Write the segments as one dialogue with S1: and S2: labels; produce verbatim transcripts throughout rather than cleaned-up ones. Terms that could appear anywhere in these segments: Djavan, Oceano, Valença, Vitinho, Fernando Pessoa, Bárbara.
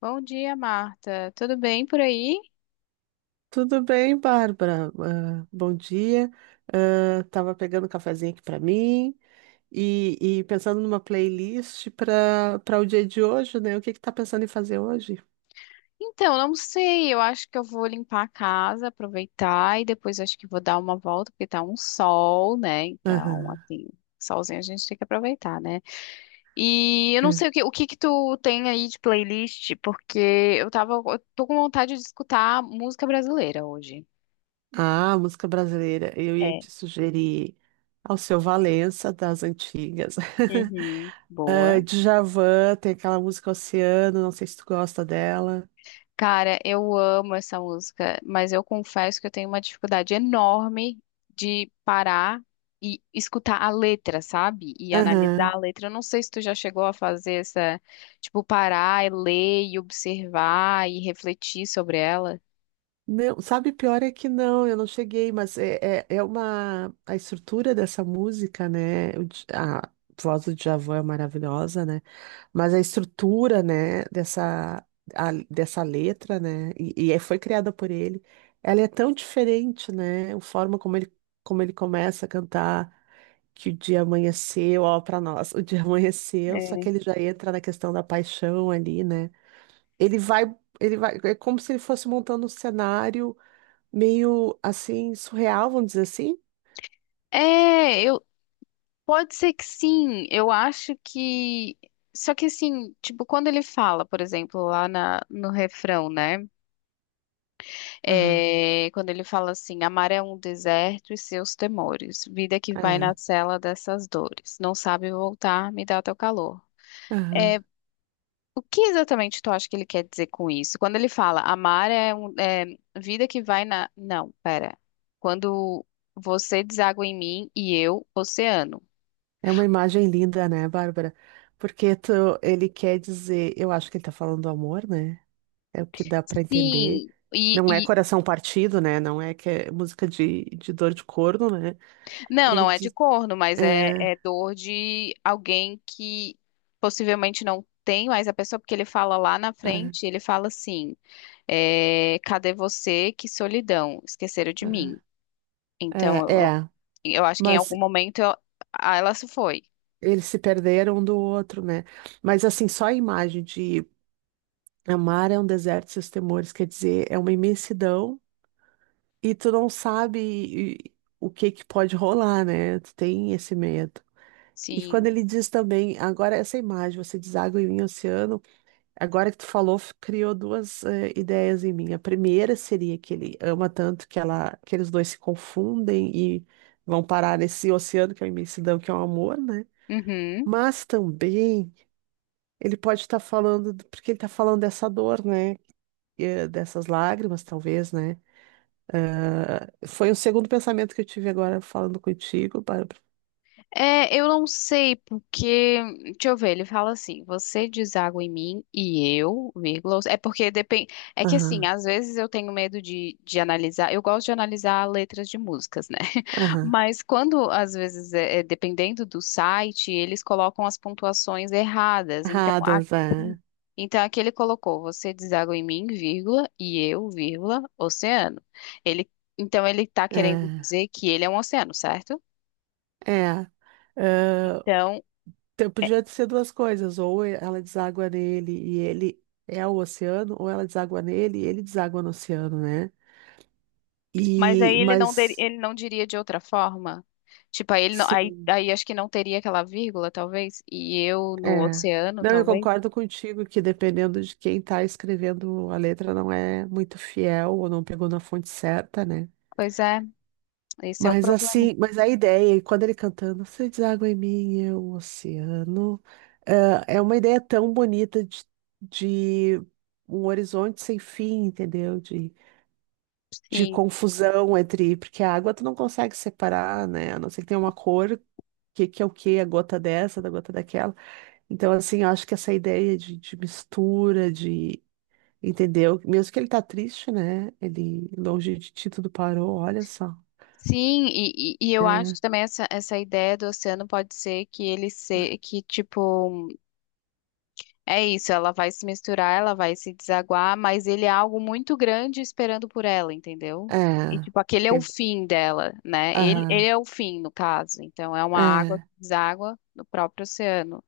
S1: Bom dia, Marta. Tudo bem por aí?
S2: Tudo bem, Bárbara? Ah, bom dia. Ah, tava pegando um cafezinho aqui para mim e, e pensando numa playlist para para o dia de hoje, né? O que que tá pensando em fazer hoje?
S1: Então, não sei. Eu acho que eu vou limpar a casa, aproveitar e depois acho que vou dar uma volta, porque tá um sol, né? Então,
S2: Aham,
S1: assim, solzinho a gente tem que aproveitar, né? E eu não
S2: é.
S1: sei o que, o que que tu tem aí de playlist, porque eu tava, eu tô com vontade de escutar música brasileira hoje.
S2: Ah, música brasileira. Eu ia
S1: É.
S2: te sugerir ao seu Valença das antigas.
S1: Uhum. Boa.
S2: Ah, Djavan, tem aquela música Oceano, não sei se tu gosta dela.
S1: Cara, eu amo essa música, mas eu confesso que eu tenho uma dificuldade enorme de parar e escutar a letra, sabe? E
S2: Aham.
S1: analisar a letra. Eu não sei se tu já chegou a fazer essa, tipo, parar e ler e observar e refletir sobre ela.
S2: Não, sabe, pior é que não, eu não cheguei, mas é, é, é uma. A estrutura dessa música, né? O Dj- a voz do Djavan é maravilhosa, né? Mas a estrutura, né, dessa, a- dessa letra, né? E, e é, foi criada por ele, ela é tão diferente, né? A forma como ele, como ele começa a cantar, que o dia amanheceu, ó, pra nós, o dia amanheceu, só
S1: É.
S2: que ele já entra na questão da paixão ali, né? Ele vai. Ele vai, é como se ele fosse montando um cenário meio assim, surreal, vamos dizer assim.
S1: É, eu pode ser que sim. Eu acho que só que assim, tipo, quando ele fala, por exemplo, lá na, no refrão, né?
S2: Aham,
S1: É, quando ele fala assim, amar é um deserto e seus temores, vida que vai na
S2: aham,
S1: cela dessas dores, não sabe voltar, me dá teu calor.
S2: aham.
S1: É, o que exatamente tu acha que ele quer dizer com isso? Quando ele fala, amar é, um, é vida que vai na... Não, pera. Quando você deságua em mim e eu, oceano.
S2: É uma imagem linda, né, Bárbara? Porque tu, ele quer dizer, eu acho que ele tá falando do amor, né? É o que dá pra entender.
S1: Sim, e,
S2: Não é coração partido, né? Não é que é música de, de dor de corno, né?
S1: não,
S2: Ele
S1: não é de
S2: diz,
S1: corno, mas é,
S2: é,
S1: é dor de alguém que possivelmente não tem mais a pessoa, porque ele fala lá na
S2: é,
S1: frente, ele fala assim, é, cadê você? Que solidão, esqueceram de mim. Então,
S2: é, é,
S1: eu,
S2: é.
S1: eu acho que em
S2: Mas
S1: algum momento eu- ah, ela se foi.
S2: eles se perderam um do outro, né? Mas assim, só a imagem de amar é um deserto e seus temores, quer dizer, é uma imensidão. E tu não sabe e- o que que pode rolar, né? Tu tem esse medo. E quando
S1: Sim.
S2: ele diz também, agora essa imagem, você diz água em mim, oceano, agora que tu falou, f- criou duas eh, ideias em mim. A primeira seria que ele ama tanto que ela, que eles dois se confundem e vão parar nesse oceano que é a imensidão, que é o amor, né?
S1: Uhum.
S2: Mas também ele pode estar falando, do- porque ele está falando dessa dor, né? Eh, Dessas lágrimas, talvez, né? Ah, foi o segundo pensamento que eu tive agora falando contigo, Bárbara.
S1: É, eu não sei porque, deixa eu ver, ele fala assim, você deságua em mim e eu, vírgula, é porque depende, é que assim,
S2: Aham,
S1: às vezes eu tenho medo de, de analisar, eu gosto de analisar letras de músicas, né?
S2: aham.
S1: Mas quando, às vezes, é, é, dependendo do site, eles colocam as pontuações erradas, então aqui,
S2: Erradas, é.
S1: então aqui ele colocou, você deságua em mim, vírgula, e eu, vírgula, oceano. Ele, então ele tá querendo
S2: É,
S1: dizer que ele é um oceano, certo?
S2: é. Ah,
S1: Então,
S2: te- podia ser duas coisas, ou ela deságua nele e ele é o oceano, ou ela deságua nele e ele deságua no oceano, né?
S1: mas aí
S2: E,
S1: ele não, deri-
S2: mas,
S1: ele não diria de outra forma? Tipo, aí, ele não- aí,
S2: sim,
S1: aí acho que não teria aquela vírgula, talvez, e eu no
S2: é.
S1: oceano,
S2: Não, eu
S1: talvez.
S2: concordo contigo que dependendo de quem tá escrevendo a letra não é muito fiel ou não pegou na fonte certa, né?
S1: Pois é, esse é o
S2: Mas
S1: problema.
S2: assim, mas a ideia, e quando ele cantando, você deságua em mim, eu, o oceano, é é uma ideia tão bonita de, de um horizonte sem fim, entendeu? De, de
S1: Sim,
S2: confusão entre, porque a água tu não consegue separar, né? A não ser que tenha uma cor, que, que é o que, a gota dessa, da gota daquela. Então, assim, eu acho que essa ideia de, de mistura, de, entendeu? Mesmo que ele tá triste, né? Ele, longe de ti, tudo parou, olha só.
S1: sim, e, e, e eu acho
S2: É.
S1: que também essa, essa ideia do oceano pode ser que ele se, que tipo é isso, ela vai se misturar, ela vai se desaguar, mas ele é algo muito grande esperando por ela, entendeu? E, tipo, aquele é o
S2: É.
S1: fim dela, né? Ele, ele
S2: Aham,
S1: é o fim, no caso. Então, é uma água que
S2: é,
S1: deságua no próprio oceano.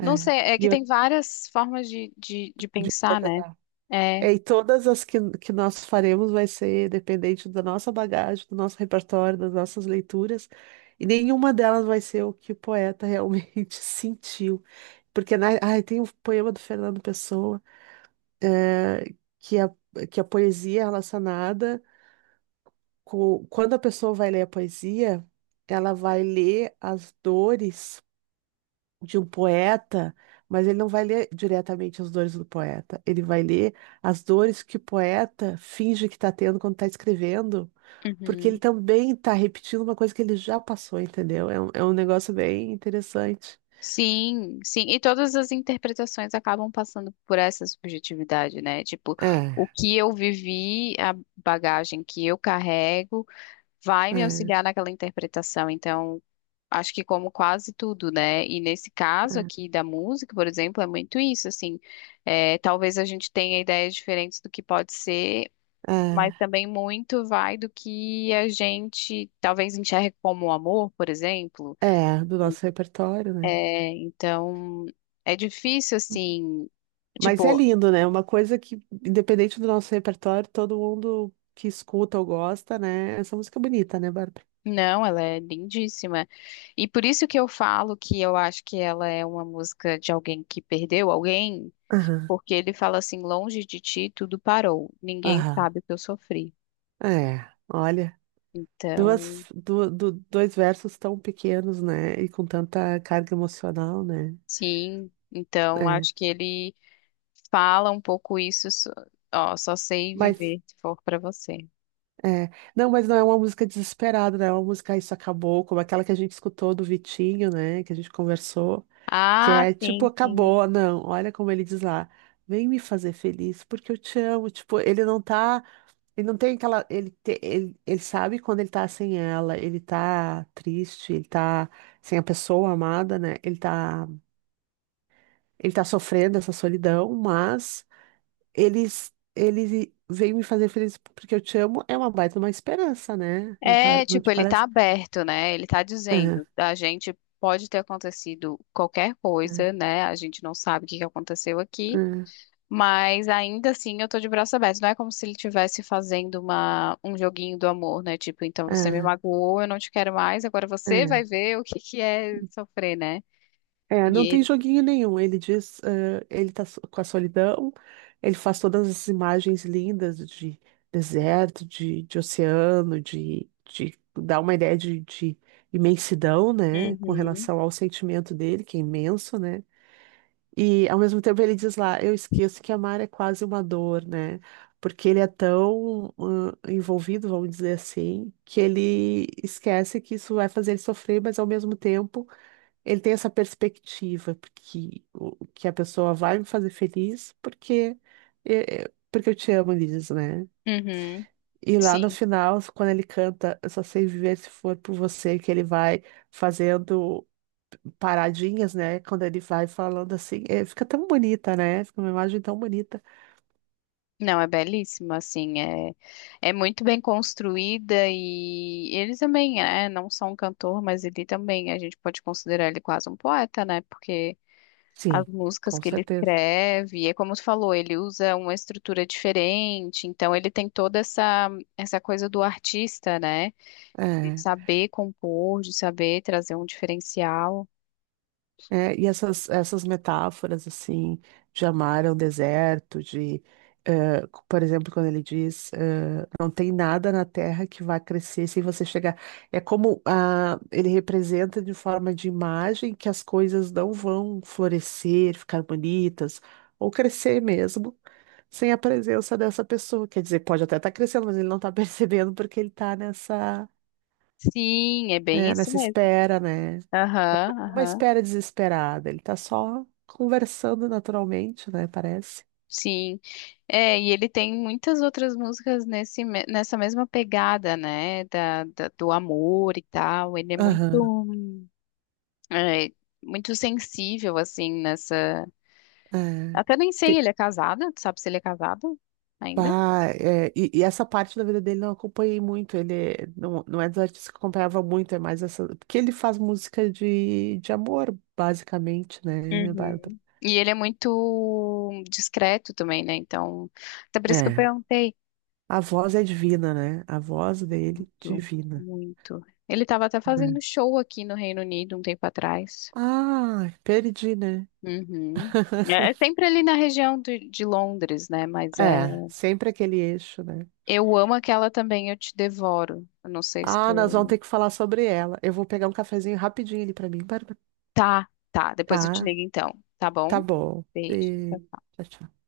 S1: Não sei, é
S2: E
S1: que
S2: eu,
S1: tem várias formas de, de, de
S2: de
S1: pensar, né?
S2: interpretar.
S1: É.
S2: É, e todas as que, que nós faremos vai ser dependente da nossa bagagem, do nosso repertório, das nossas leituras, e nenhuma delas vai ser o que o poeta realmente sentiu. Porque na, ai, tem o poema do Fernando Pessoa, eh, que, a, que a poesia é relacionada com. Quando a pessoa vai ler a poesia, ela vai ler as dores de um poeta, mas ele não vai ler diretamente as dores do poeta. Ele vai ler as dores que o poeta finge que está tendo quando está escrevendo, porque ele
S1: Uhum.
S2: também está repetindo uma coisa que ele já passou, entendeu? É um, é um negócio bem interessante.
S1: Sim, sim. E todas as interpretações acabam passando por essa subjetividade, né? Tipo, o
S2: É,
S1: que eu vivi, a bagagem que eu carrego vai me
S2: é,
S1: auxiliar naquela interpretação. Então, acho que como quase tudo, né? E nesse caso
S2: é,
S1: aqui da música, por exemplo, é muito isso, assim. É, talvez a gente tenha ideias diferentes do que pode ser, mas também muito vai do que a gente talvez enxergue como amor, por exemplo.
S2: é, é, do nosso repertório, né?
S1: É, então, é difícil, assim,
S2: Mas é
S1: tipo.
S2: lindo, né? Uma coisa que, independente do nosso repertório, todo mundo que escuta ou gosta, né? Essa música é bonita, né, Bárbara?
S1: Não, ela é lindíssima. E por isso que eu falo que eu acho que ela é uma música de alguém que perdeu alguém,
S2: Aham,
S1: porque ele fala assim: longe de ti tudo parou, ninguém
S2: aham.
S1: sabe o que eu sofri.
S2: É, olha.
S1: Então,
S2: Duas, du- du- dois versos tão pequenos, né? E com tanta carga emocional, né?
S1: sim, então acho
S2: É.
S1: que ele fala um pouco isso, so- ó, só sei
S2: Mas,
S1: viver se for pra você.
S2: é. Não, mas não é uma música desesperada, né? É uma música "Ah, Isso Acabou", como aquela que a gente escutou do Vitinho, né? Que a gente conversou, que
S1: Ah,
S2: é tipo,
S1: sim, sim.
S2: acabou, não. Olha como ele diz lá. Vem me fazer feliz, porque eu te amo. Tipo, ele não tá. Ele não tem aquela. Ele, te- ele, ele sabe quando ele tá sem ela, ele tá triste, ele tá sem a pessoa amada, né? Ele tá. Ele tá sofrendo essa solidão, mas eles ele veio me fazer feliz porque eu te amo é uma baita uma esperança, né? Não,
S1: É,
S2: pa- não
S1: tipo,
S2: te
S1: ele tá
S2: parece?
S1: aberto, né? Ele tá dizendo,
S2: Ah,
S1: a gente pode ter acontecido qualquer coisa,
S2: ah,
S1: né? A gente não sabe o que que aconteceu aqui.
S2: ah,
S1: Mas ainda assim eu tô de braço aberto. Não é como se ele estivesse fazendo uma, um joguinho do amor, né? Tipo, então você me
S2: ah,
S1: magoou, eu não te quero mais, agora você
S2: ah.
S1: vai ver o que que é sofrer, né?
S2: É, não
S1: E
S2: tem
S1: ele.
S2: joguinho nenhum. Ele diz, ah, ele tá so- com a solidão, ele faz todas as imagens lindas de deserto, de, de oceano, de, de dá uma ideia de, de imensidão, né? Com
S1: Uhum.
S2: relação ao sentimento dele, que é imenso, né? E ao mesmo tempo ele diz lá, eu esqueço que amar é quase uma dor, né? Porque ele é tão hum, envolvido, vamos dizer assim, que ele esquece que isso vai fazer ele sofrer, mas ao mesmo tempo ele tem essa perspectiva porque o- que a pessoa vai me fazer feliz porque é, é, porque eu te amo, ele diz, né?
S1: Uhum.
S2: E lá no
S1: Sim.
S2: final, quando ele canta, eu só sei viver se for por você, que ele vai fazendo paradinhas, né? Quando ele vai falando assim, é, fica tão bonita, né? Fica uma imagem tão bonita.
S1: Não, é belíssimo, assim, é, é muito bem construída e ele também é, não só um cantor, mas ele também, a gente pode considerar ele quase um poeta, né? Porque as
S2: Sim,
S1: músicas
S2: com
S1: que ele
S2: certeza.
S1: escreve. É como tu falou, ele usa uma estrutura diferente, então ele tem toda essa essa coisa do artista, né? De
S2: É.
S1: saber compor, de saber trazer um diferencial.
S2: É, e essas, essas metáforas, assim, de amar ao deserto, de, eh, por exemplo, quando ele diz, eh, não tem nada na terra que vá crescer sem você chegar. É como ah, ele representa de forma de imagem que as coisas não vão florescer, ficar bonitas, ou crescer mesmo, sem a presença dessa pessoa. Quer dizer, pode até estar crescendo, mas ele não está percebendo porque ele está nessa,
S1: Sim, é bem
S2: eh,
S1: isso
S2: nessa
S1: mesmo.
S2: espera, né?
S1: Aham,
S2: É uma
S1: aham.
S2: espera desesperada. Ele tá só conversando naturalmente, né? Parece.
S1: Sim. É, e ele tem muitas outras músicas nesse, me- nessa mesma pegada, né? Da, da- do amor e tal. Ele é muito,
S2: Aham.
S1: hum, é, muito sensível, assim, nessa.
S2: É.
S1: Até nem sei,
S2: Te-
S1: ele é casado, tu sabe se ele é casado ainda?
S2: pá, é, e, e essa parte da vida dele não acompanhei muito. Ele é- não, não é dos artistas que eu acompanhava muito, é mais essa. Porque ele faz música de, de amor, basicamente, né, né, Bárbara?
S1: Uhum. E ele é muito discreto também, né? Então, até por isso que eu
S2: É.
S1: perguntei.
S2: A voz é divina, né? A voz dele,
S1: Muito.
S2: divina.
S1: Muito. Ele estava até fazendo
S2: Né?
S1: show aqui no Reino Unido um tempo atrás.
S2: Ah, perdi, né?
S1: Uhum. É é sempre ali na região de, de Londres, né? Mas é.
S2: É, sempre aquele eixo, né?
S1: Eu amo aquela também, Eu Te Devoro. Eu não sei se
S2: Ah, nós vamos
S1: tu.
S2: ter que falar sobre ela. Eu vou pegar um cafezinho rapidinho ali pra mim, Bárbara.
S1: Tá, tá. Depois eu te
S2: Tá,
S1: ligo então. Tá
S2: tá
S1: bom?
S2: bom.
S1: Beijo.
S2: Beijo.
S1: Tchau,
S2: Tchau, tchau.